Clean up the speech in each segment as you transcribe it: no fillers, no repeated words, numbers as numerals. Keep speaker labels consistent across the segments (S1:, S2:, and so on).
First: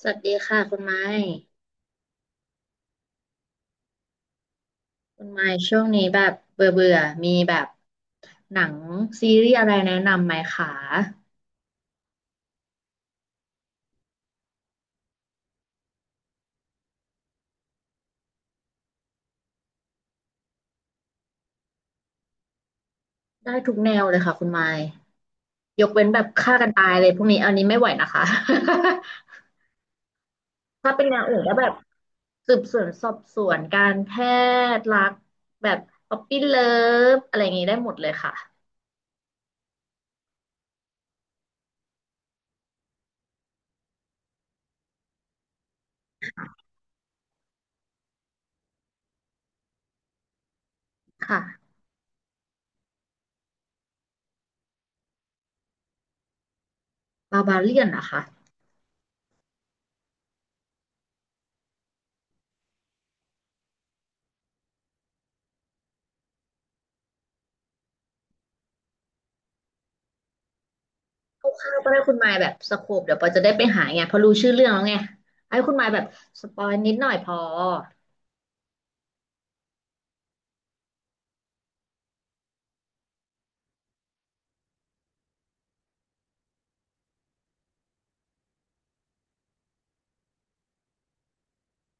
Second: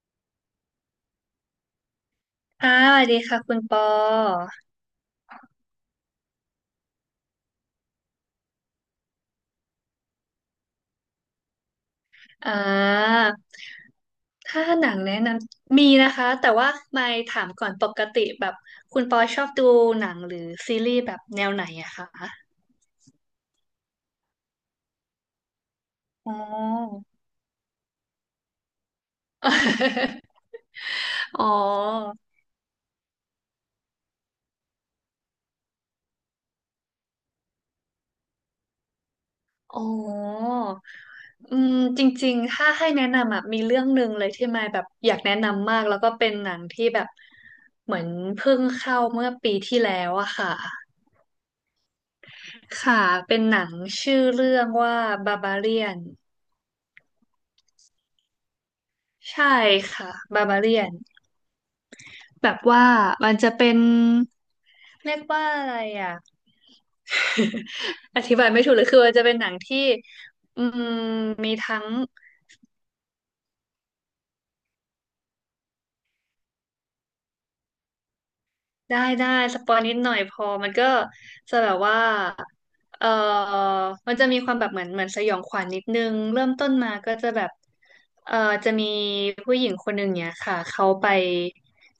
S1: สวัสดีค่ะคุณไม้
S2: ค่ะสวัสดีค่ะคุณปอ
S1: คุณไม้ช่วงนี้แบบเบื่อเบื่อมีแบบหนังซีรีส์อะไรแนะนำไหมคะ
S2: อ่าถ้าหนังแนะนำมีนะคะแต่ว่าไม่ถามก่อนปกติแบบคุณปอชอบดูหนังหรือซีรีส์แบบแนวไหนอะคะ
S1: ได้ทุกแนวเลยค่ะคุณไม้ยกเว้นแบบ
S2: อ๋
S1: ฆ่ากันตาย
S2: อ
S1: เลยพวกนี้อันนี้ไม่ไหวนะคะ ถ้าเป็นแนวอื่
S2: อ๋
S1: นก็แบบ
S2: อ
S1: สืบสวนสอบสวนการแพทย์รักแบบป๊อปปี้เลิฟอะไรอย่างนี้ได้หมดเลยค่ะ
S2: อ๋อจริงๆถ้าให้แนะนำอะมีเรื่องหนึ่งเลยที่ไม่แบบอยากแนะนำมากแล้วก็เป็นหนังที่แบบเหมือนเพิ่งเข้าเมื่อปีที่แล้วอะค่ะ
S1: ค่ะ
S2: ค่ะ เป็นหนังชื่อเรื่องว่าบาบาเลียน
S1: บาบาเลียนนะคะ
S2: ใช่ค่ะบาบาเลียนแบบว่ามันจะเป็นเรียกว่าอะไรอ่ะ อธิบายไม่ถูกเลยคือมันจะเป็นหนังที่อืมมี
S1: คร่าว
S2: ทั้
S1: ๆ
S2: ง
S1: ก็ได้คุณมายแบบสโคปเดี๋ยวปอจะได้ไปหาไงเพอรู้ชื่อเรื่องแล้วไงให้คุณมายแบบสปอยนิดหน่อยพอ
S2: ได้ได้สปอยนิดหน่อยพอมันก็จะแบบว่าเออมันจะมีความแบบเหมือนสยองขวัญนิดนึงเริ่มต้นมาก็จะแบบเออจะมีผู้หญิงคนหนึ่งเนี่ยค่ะเขาไป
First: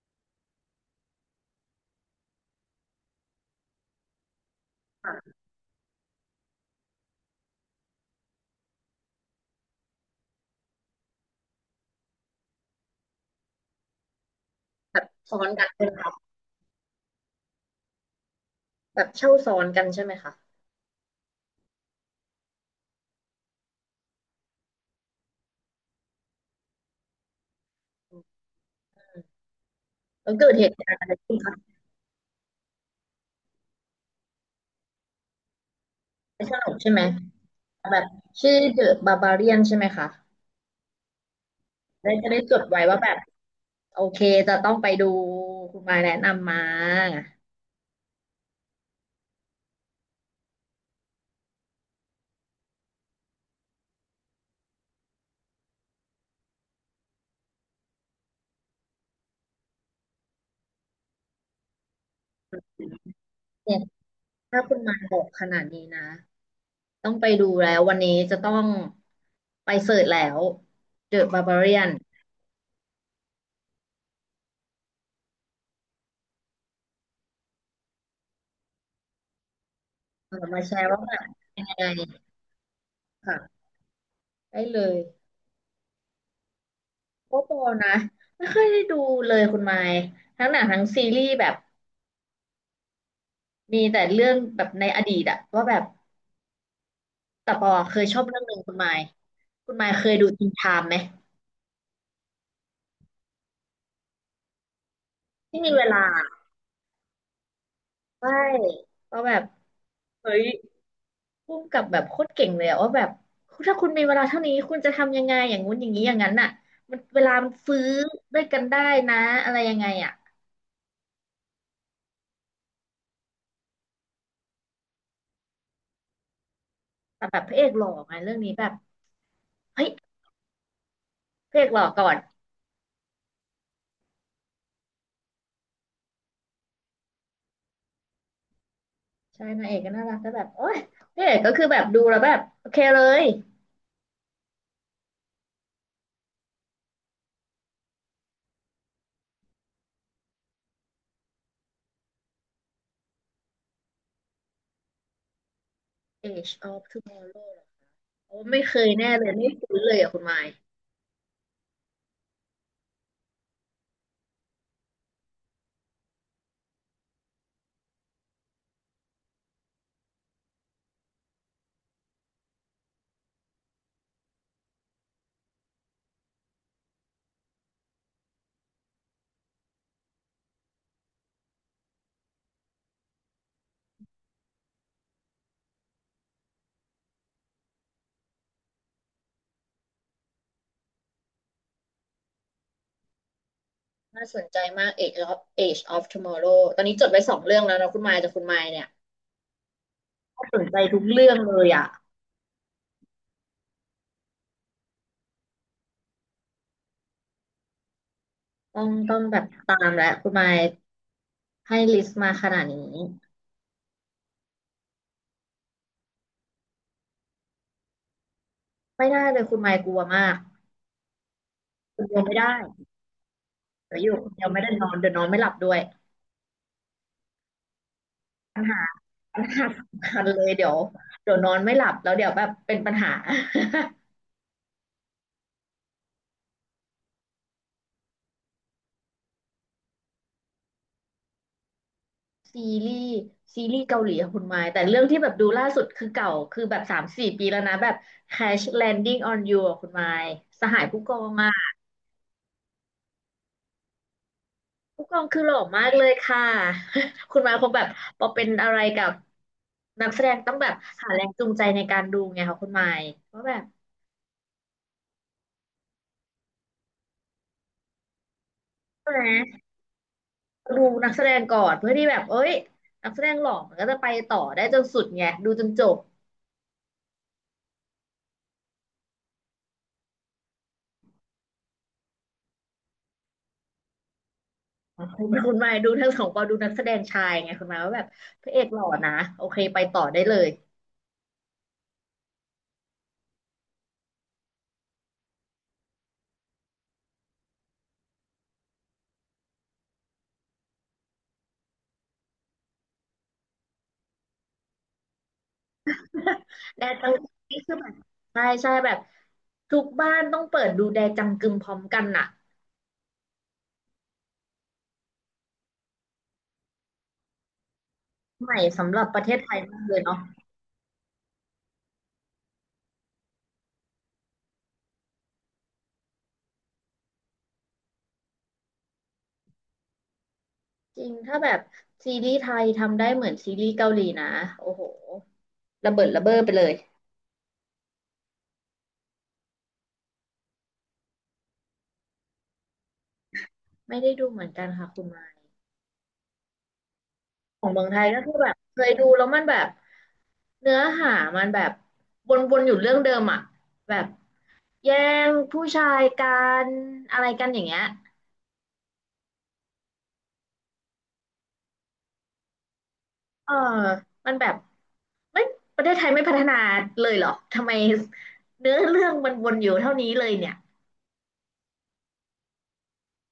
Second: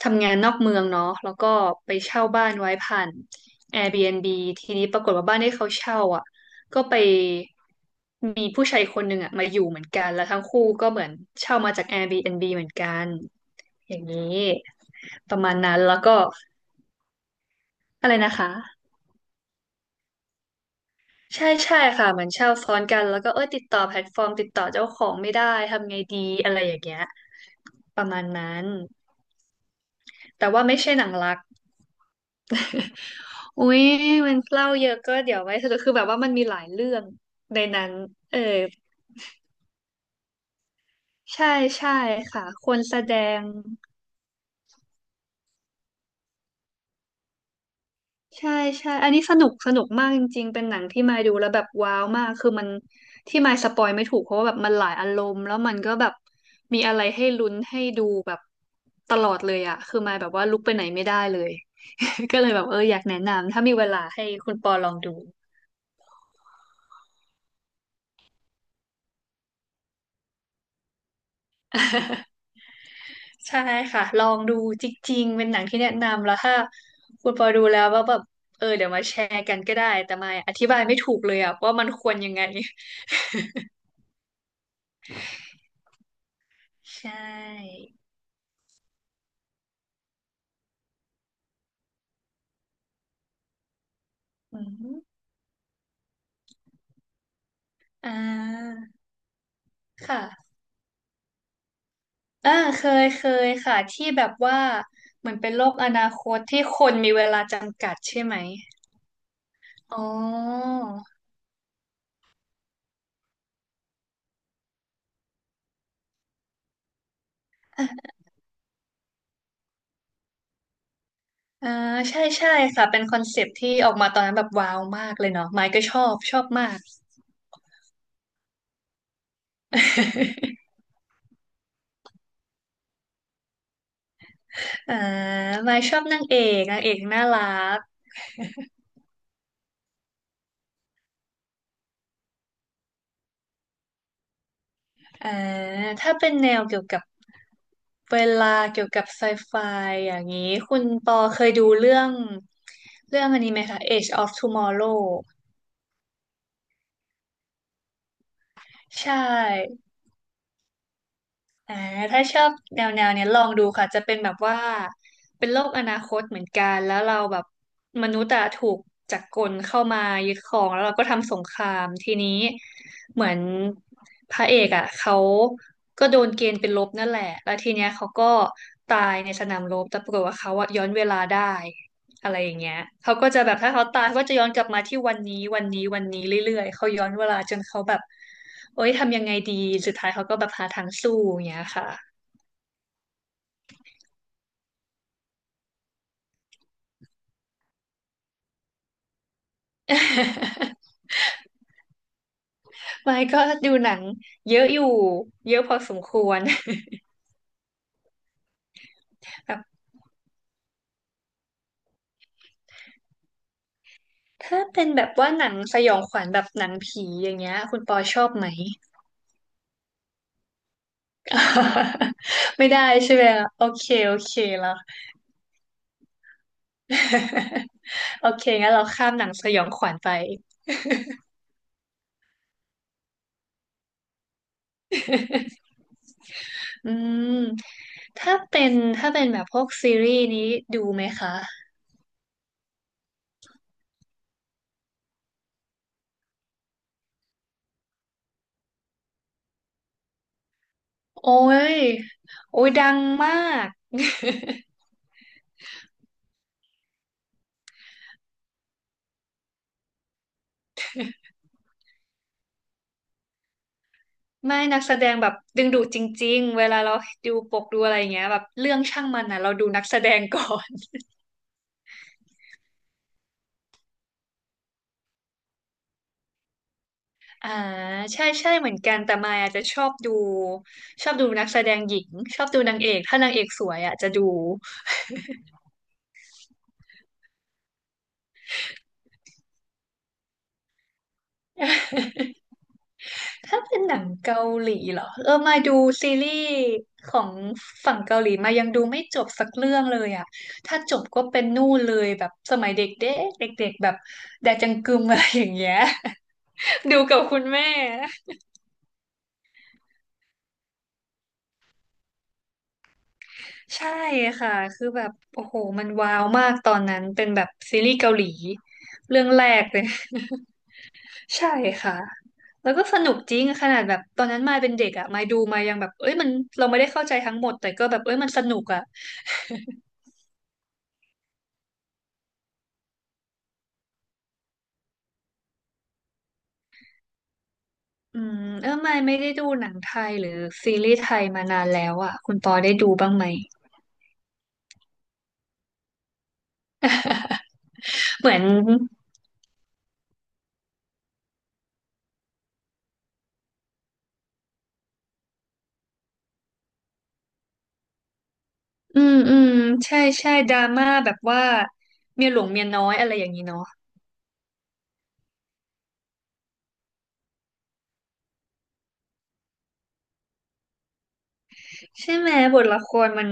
S2: ทำงานนอกเมืองเนาะแล้วก็ไปเช่าบ้านไว้ผ่าน a i r b บีแอนด์บีทีนี้ปรากฏว่า
S1: ค่ะ
S2: บ้านที่เขาเช่าอ่ะก็ไปมีผู้ชายคนหนึ่งอ่ะมาอยู่เหมือนกันแล้วทั้งคู่ก็เหมือนเช่ามาจาก a i r b บีแอนด์บีเหมือนกันอย่างนี้
S1: แบบ
S2: ป
S1: ซ้อ
S2: ระ
S1: น
S2: มาณ
S1: กัน
S2: นั้น
S1: เป็น
S2: แล้ว
S1: แบบ
S2: ก็ อะไรนะคะ
S1: แบบเช่าซ้อนกันใช่ไหมคะ
S2: ใช่ใช่ค่ะเหมือนเช่าซ้อนกันแล้วก็เอ้ยติดต่อแพลตฟอร์มติดต่อเจ้าของไม่ได้ทำไงดีอะไรอย่างเงี้ยประมาณนั้น
S1: แล้ว
S2: แต่
S1: เกิด
S2: ว่า
S1: เหตุ
S2: ไม่
S1: กา
S2: ใช่
S1: รณ์
S2: ห
S1: อะ
S2: นั
S1: ไร
S2: งรั
S1: ขึ้น
S2: ก
S1: คะ
S2: อุ๊ยมันเล่าเยอะก็เดี๋ยวไว้สรุปคือแบบว่ามันมี
S1: ไม่ส
S2: หลาย
S1: นุก
S2: เรื่
S1: ใช่
S2: อ
S1: ไหม
S2: งในนั้น
S1: แบบ
S2: เออ
S1: ชื่อเดอะบาบาเรียนใช่ไหมคะ
S2: ใช่ใช่
S1: ได้จะได้
S2: ค่ะ
S1: จด
S2: คน
S1: ไว้
S2: แส
S1: ว่าแบ
S2: ด
S1: บ
S2: ง
S1: โอเคจะต้องไปดูคุณมายแนะนำมาเน
S2: ใช่ใช่ อันนี้สนุกสนุกมากจริงๆเป็นหนังที่มายดูแล้วแบบว้าวมากคือมันที่มายสปอยไม่ถูกเพราะว่าแบบมันหลายอารมณ์แล้วมันก็แบบมีอะไรให้ลุ้นให้ดูแบบตลอดเลยอะคือมายแบบว่าลุกไปไหนไม่ได้เลย ก็เลยแบบอยากแนะนำถ้ามี
S1: ี่ย
S2: เวลาให้คุณ
S1: ถ้า
S2: ปอ
S1: คุณ
S2: ลอ
S1: มา
S2: ง
S1: ย
S2: ดู
S1: บอกขนาดนี้นะต้องไปดูแล้ววันนี้จะต้องไปเสิร์ชแล้ว The Barbarian เดอะบาบาเรียน
S2: ใช่ค่ะลองดูจริงๆเป็นหนังที่แนะนำแล้วถ้าคุณปอดูแล้วว่าแบบเดี๋ยวมาแชร์กันก็ได้แต่มายอ
S1: มา
S2: ธิ
S1: แช
S2: บาย
S1: ร์
S2: ไม่
S1: ว่า
S2: ถูกเล
S1: ไ
S2: ยอะ
S1: ง
S2: ว่ามันควรยังไง
S1: ค่ะได้เลย
S2: ใช
S1: โอ้โป
S2: ่
S1: นะไม่ค่อยได้ดูเลยคุณไมค์ทั้งหนังทั้งซีรีส์แบบมีแต่เรื่องแบ
S2: อื
S1: บในอดี
S2: ม
S1: ตอะว่าแบบแต่ปอเคย
S2: อ่
S1: ชอบเรื่องหนึ่งคุ
S2: า
S1: ณไมค์คุณไมค์เคยดูจริน
S2: ค่ะ
S1: ไทม์ไหม
S2: อ่าเคยเคยค่ะ ที่แบบว่า เหมือนเป็น
S1: ที่
S2: โล
S1: มี
S2: ก
S1: เว
S2: อนา
S1: ลา
S2: คตที่คนมีเวลาจำกัดใช่
S1: ใช่
S2: ไหม
S1: ก็แบบ
S2: อ๋อ
S1: เฮ้ยพุ่งกับแบบโคตรเก่งเลยอะว่าแบบถ้าคุณมีเวลาเท่านี้คุณจะทำยังไงอย่างงู้นอย่างนี้อย่างนั้นอะมันเวลามันฟื้อด้วยกันได้นะอะไรยังไงอะ
S2: อ่าใช่ใช่ค่ะเป็นคอนเซปต์ที่ออกมาตอนนั้นแบบว้าวมากเลยเนาะไมค์ก็ชอบ ชอบมาก
S1: แต่แบบพระเอกหล่อไงเรื่องนี้แบบเฮ้ย พระเอกหล่อก่อน
S2: อ่าไมค์ชอบนางเอกนางเอกน่ารัก
S1: ใช่นางเอกก็น่ารักแต่แบบโอ๊ยนางเอกก็คือแบบดูแล้วแบบโอเคเลย
S2: อ่าถ้าเป็นแนวเกี่ยวกับเวลาเกี่ยวกับไซไฟอย่างนี้ คุณปอเคยดูเรื่องอันนี้ไหมคะ Age of Tomorrow
S1: Age of Tomorrow อโอ้ไม่เคย
S2: ใช
S1: แน่เลยไม่คุ้น
S2: ่
S1: เลยอ่ะคุณไมค์
S2: อ่าถ้าชอบแนวเนี้ยลองดูค่ะ จะเป็นแบบว่า เป็นโลกอนาคตเหมือนกัน แล้วเราแบบมนุษย์อะถูกจักรกลเข้ามายึดครองแล้วเราก็ทำสงคราม ทีนี้เหมือนพระเอกอะเขาก็โดนเกณฑ์เป็นลบนั่นแหละ แล้วทีเนี้ยเขาก็ตายในสนามรบแต่ปรากฏว่าเขาอะย้อนเวลาได้ อะไรอย่างเงี้ยเขาก็จะแบบถ้าเขาตายเขาก็จะย้อนกลับมาที่วันนี้วันนี้วันนี้เรื่อยๆเขาย้อนเวลาจนเขาแบบโอ๊ยทำยังไงดีสุดท้ายเขาก็แบบหาทางสู้อย่างเงี้ยค่ะ
S1: น่าสนใจมาก Age of Age of Tomorrow ตอนนี้จดไว้สองเรื่องแล้วนะคุณไมค์แต่คุณไมค์เนี่ยก็สนใจทุก เรื่องเลยอ่ะ
S2: ไม่ก็ดูหนังเยอะอยู่เยอะพอสมควร
S1: ต้องแบ บ
S2: แบบ
S1: ตามแล้วคุณไมค์ให้ลิสต์มาขนาดนี้
S2: ถ้าเป็นแบบว่าหนังสยองขวัญแบบหนังผีอย่างเงี้ยคุณปอชอบไหม
S1: ไม่ได้เลยคุณไมค์กลัวมากคนเดียวไม่ได้
S2: ไม่ได้ใช่ไหมอะโอเค
S1: เดี๋ยวอยู่
S2: โอ
S1: คน
S2: เค
S1: เดียวไม่ได้
S2: แล้ว
S1: นอนเดี๋ยวนอนไม่หลับด้วย
S2: โอเค
S1: ปัญ
S2: งั้น
S1: หา
S2: เราข้ามหนัง
S1: ปั
S2: ส
S1: ญ
S2: ยอ
S1: หา
S2: งขวัญ
S1: สำ
S2: ไป
S1: คัญเลยเดี๋ยวนอนไม่หลับแล้วเดี๋ยวแบบเป็นปัญหา
S2: อืมถ้าเป็นถ้าเป็นแบบพวกซีรีส์นี้ดูไหมคะ
S1: ซีรีส์ซีรีส์เกาหลีอะคุณไม้แต่เรื่องที่แบบดูล่าสุดคือเก่าคือแบบสามสี่ปีแล้วนะแบบ Crash Landing on You อะคุณไม้สหายผู้กอ
S2: โอ้
S1: งอะ
S2: ยโอ้ยดังมาก
S1: ผู้กองคือหล่อมากเลยค่ะ คุณไม้คงแบบพอเป็นอะไรกับนักแสดงต้องแบบหาแรงจูงใจในการดูไงค่ะคุณไม้เพราะแบบ
S2: ไม่นักแสดงแบบดึงดูดจริงๆเวลาเราดูปกดูอะไรอย่างเงี้ยแบบเรื่องช่าง
S1: ใช่ไห
S2: มั
S1: ม
S2: นนะเราดูนักแสดงก่อน
S1: ดูนักแสดงก่อนเพื่อที่แบบเอ้ยนักแสดงหล่อมันก็จะไปต่อได้จนสุดไงดูจนจบ
S2: อ่าใช่ใช่เหมือนกันแต่มายอาจจะชอบดูนักแสดงหญิงชอบดูนางเอกถ้านางเอกสวยอ่ะจะดู
S1: อ๋อคุณมายดูทั้งสองปอดูนักแสดงชายไงคุณมายว่าแบบพระเอกหล่อนะโอเคไปต่อได้เลย
S2: ถ้าเป็นหนังเกาหลีเหรอมาดูซีรีส์ของฝั่งเกาหลีมายังดูไม่จบสักเรื่องเลยอ่ะถ้าจบก็เป็นนู่นเลยแบบสมัยเด็กเด็กเด็กๆแบบแดจังกึม อะไรอย่างเงี้ย
S1: แด
S2: ดู
S1: จัง
S2: กับคุณแม่
S1: ใช่ใช่แบบทุกบ้านต้องเปิดดูแดจังกึมพร้อมกันน่ะ
S2: ใช่ค่ะคือแบบโอ้โหมันว้าวมากตอนนั้นเป็นแบบซีรีส์เกาหลี
S1: ใหม่สำหรับป
S2: เรื่
S1: ระ
S2: อง
S1: เทศ
S2: แร
S1: ไทย
S2: กเล
S1: มาก
S2: ย
S1: เลยเนาะ
S2: ใช่ค่ะแล้วก็สนุกจริงขนาดแบบตอนนั้นมายเป็นเด็กอ่ะมายดูมายยังแบบเอ้ยมันเราไม่ได้เข้าใจทั้งหมดแต่ก็แบบเอ้ยมันสนุกอ่ะ
S1: จริงถ้าแบบซีรีส์ไทยทำได้เหมือนซีรีส์เกาหลีนะโอ้โหระเบิดระเบ้อไปเลย
S2: ไม่ได้ดูหนังไทยหรือซีรีส์ไทยมานานแล้วอ่ะคุณปอได้ดูบ้างไหม
S1: ไม่ได้ดูเหมือนกันค่ะคุณมายของเมืองไทยก็
S2: เห
S1: คื
S2: มื
S1: อ
S2: อน
S1: แบบเคยดูแล้วมันแบบเนื้อหามันแบบวนๆอยู่เรื่องเดิมอ่ะแบบ แย่งผู้ชายกันอะไรกันอย่างเงี้ย
S2: อืมอืมใช่ใช่ดราม่าแบบว่าเมียหลวงเมียน้อยอะไรอย่างนี้
S1: เออ
S2: เนาะ
S1: มันแบบไม่ประเทศไทยไม่พัฒนาเลยเหรอทำไมเนื้อเรื่องมันวนอยู่เท่านี้เลยเนี่ย
S2: ใช่ไหมบทละครมัน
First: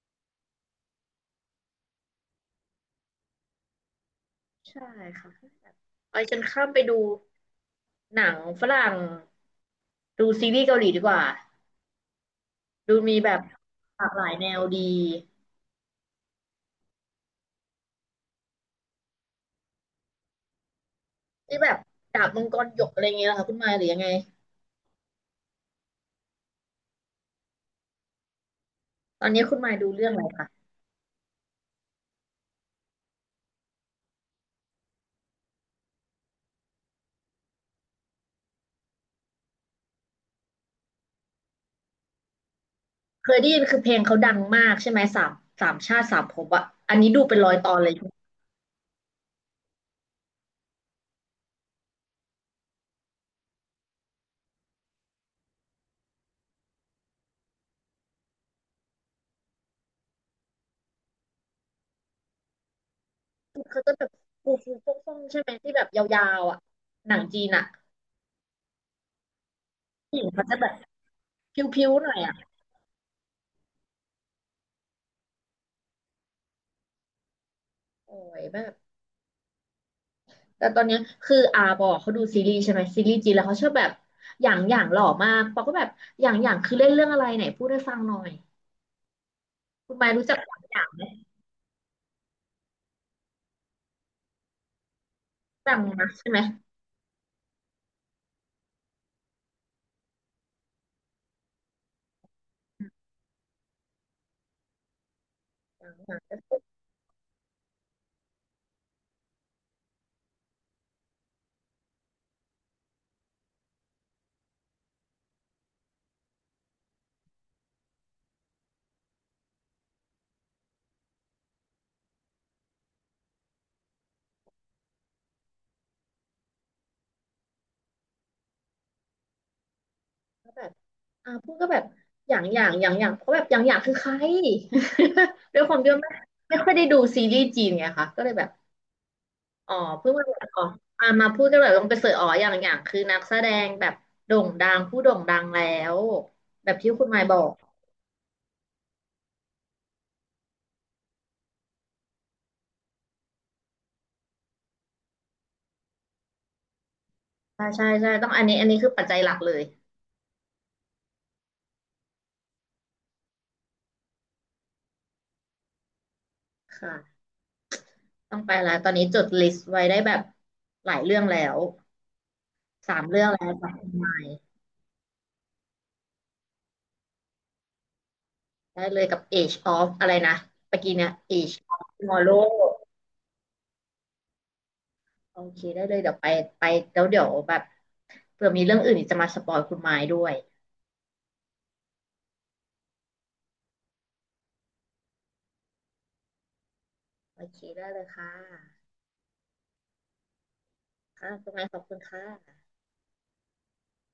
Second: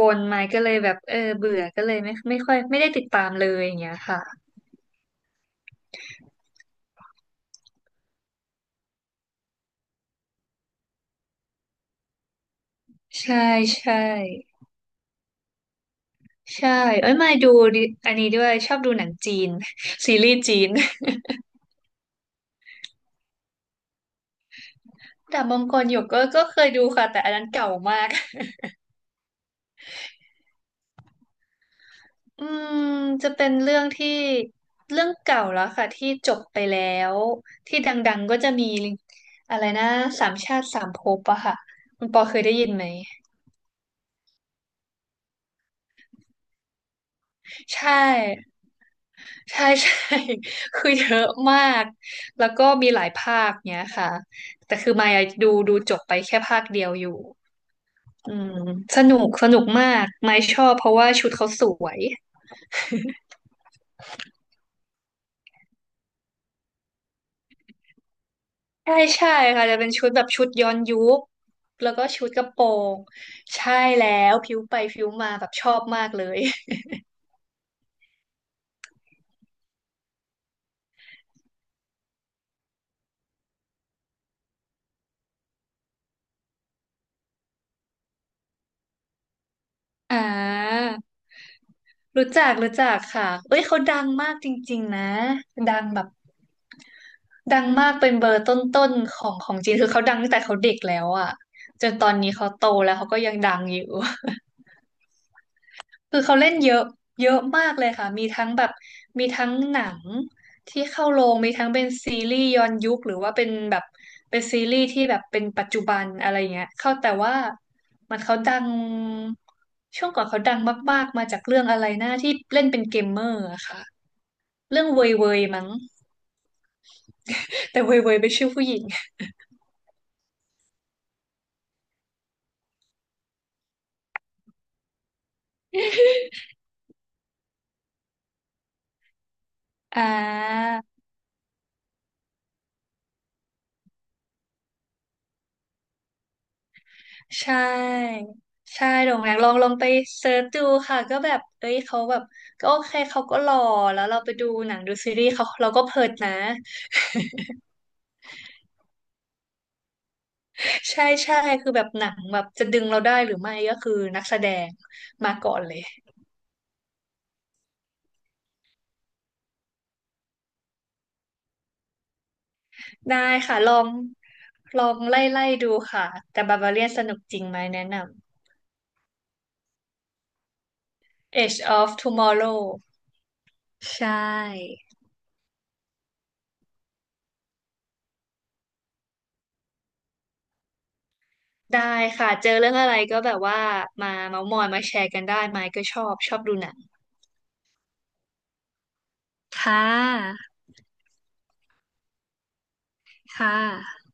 S2: วนๆมาก็เลยแบบเออเบื่อก็เลยไม่ค่อยไม่ได้ติดตามเลยอย่างเงี้ยค่ะ
S1: ใช่ค่ะไปฉันข้ามไปดูหนังฝรั่งดูซีรีส์เกาหลีดีกว่าดูมีแบ
S2: ใช่
S1: บ
S2: ใช่
S1: หลากหลายแนวดี
S2: ใช่เอ้ยมาดูดิอันนี้ด้วยชอบดูหนังจีน ซีรีส์จีน
S1: ที่แบบดาบมังกรหยกอะไรเงี้ยเหรอคะคุณมายหรือยังไง
S2: ดาบมังกรหยกก็เคยดูค่ะแต่อันนั้นเก่ามาก
S1: ตอนนี้คุณมายดูเรื่องอะไรคะ
S2: อืมจะเป็นเรื่องที่เรื่องเก่าแล้วค่ะที่จบไปแล้วที่ดังๆก็จะมีอะไรนะสามชาติสามภพอะค่ะคุณปอเคยได้ยินไหม
S1: เคยได้ยินคือเพลงเขาดังมากใช่ไหมสามสามชาติสามภพอะอันนี้ดูเป็นร้อยตอนเล
S2: ใช่
S1: ย
S2: ใช่ ใช่ คือเยอะมากแล้วก็มีหลายภาคเนี้ยค่ะแต่คือมายดูจบไปแค่ภาคเดียวอยู่อืมสนุกสนุกมากมายชอบเพราะว่าชุดเขาสวย
S1: เขาจะแบบฟูฟูฟ่องฟ่องใช่ไหมที่แบบยาวๆอ่ะหนังจีนอ่ะ
S2: ใช่ใช่ค่ะจะเป็นชุด
S1: ผู้ห
S2: แบ
S1: ญิ
S2: บ
S1: ง
S2: ชุ
S1: เขา
S2: ด
S1: จะแบ
S2: ย้อ
S1: บ
S2: นยุค
S1: พิ้
S2: แล้
S1: ว
S2: ว
S1: ๆ
S2: ก็
S1: หน่อย
S2: ชุด
S1: อ่ะ
S2: กระโปรงใช่แล้วผิวไปผิวมาแบบชอบมากเลย
S1: โอ้ยแบบแต่ตอนเนี้ยคืออาบอกเขาดูซีรีส์ใช่ไหมซีรีส์จีนแล้วเขาชอบแบบอย่างอย่างหล่อมากปอก็แบบอย่างอย่างคือเล่นเรื่องอะไรไหนพูดให้ฟังหน่อยคุณไมาย
S2: อ่
S1: รู้จักอย่างอย่า
S2: า
S1: งไหม
S2: รู้จักค่ะเอ้ยเขาดังมากจริงๆนะ
S1: ดั
S2: ดั
S1: ง
S2: งแบบ
S1: นะใช่ไหม
S2: ดังมากเป็นเบอร์ต้นๆของจีนคือเขาดังตั้งแต่เขาเด็กแล้วอ่ะจนตอนนี้เขาโตแล้วเขาก็ยังดังอยู่
S1: อย่างอ
S2: คือเขา
S1: ย่าง
S2: เล่นเยอะเยอะมากเลยค่ะ มีทั้งแบบมีทั้งหนังที่เข้าโรงมีทั้งเป็นซีรีส์ย้อนยุคหรือว่าเป็นแบบเป็นซีรีส์ที่แบบเป็นปัจจุบันอะไรเงี้ยเข้าแต่ว่ามันเขาดังช่วงก่อนเขาดังมากๆมาจากเรื่องอะไรนะที่เล่นเป็นเกมเมอร์อะค่ะเรื่องเวยเวยมั้งแต่เวยเวยเป็นชื่อผู้หญิง
S1: ก็แบบอาพูดก็แบบอย่างอย่างอย่างอย่างเพราะแบบอย่างอย่างคือใคร ด้วยความที่ว่าไม่ค่อยได้ดูซีรีส์จีนไงคะก็เลยแบบ อ๋อ
S2: อ่
S1: เพิ่งมาอ๋อ
S2: า
S1: อ่ามาพูดกันแบบลงไปเสิร์ชอ๋ออย่างอย่างคือนักแสดงแบบโด่งดังผู้โด่งดังแล้วแบบที่คุณหมายบอ
S2: ใช
S1: ก
S2: ่ ใช่โด่งดังลองไปเซิร์ชดูค่ะ ก็แบบเอ้ยเขาแบบก็โอเคเขาก็หล่อแล้วเราไปดูหนังดูซีรีส์เขา เราก็เพลิดนะ
S1: ใช่ใช่ใช่ต้องอันนี้คือปัจจัยหลักเลย
S2: ใช่ใช่คือแบบหนังแบบจะดึงเราได้หรือไม่ ก็คือนักแสดง มาก่อนเลย
S1: ค่ะต้องไปแล้วตอนนี้จดลิสต์ไว้ได้แบบหลายเรื่องแล้วสาม
S2: ได้
S1: เรื่องแล้ว
S2: ค่ะ
S1: จา
S2: ล
S1: ก
S2: อ
S1: คุ
S2: ง
S1: ณหมาย
S2: ลองไล่ดูค่ะ แต่บาบาเลียนสนุกจริงไหม แนะน
S1: ได้เลยกับ Age of อะไรนะเมื่อกี้เนี่ย
S2: ำ
S1: Age
S2: Edge
S1: of
S2: of
S1: Tomorrow
S2: Tomorrow ใช่
S1: โอเคได้เลยเดี๋ยวไปไปแล้วเดี๋ยวแบบเผื่อมีเรื่องอื่นอีกจะมาสปอยคุณหมายด้วย
S2: ได้ค่ะ เจอเรื่องอะไรก็แบบว่า มาเมาท์มอยมาแชร์กันได้ไหมก็ชอบดูหนัง
S1: โอเคได้เลยค่ะ
S2: ค่ะ
S1: ค่ะคุณหมายขอบคุณค่ะ
S2: ค่ะ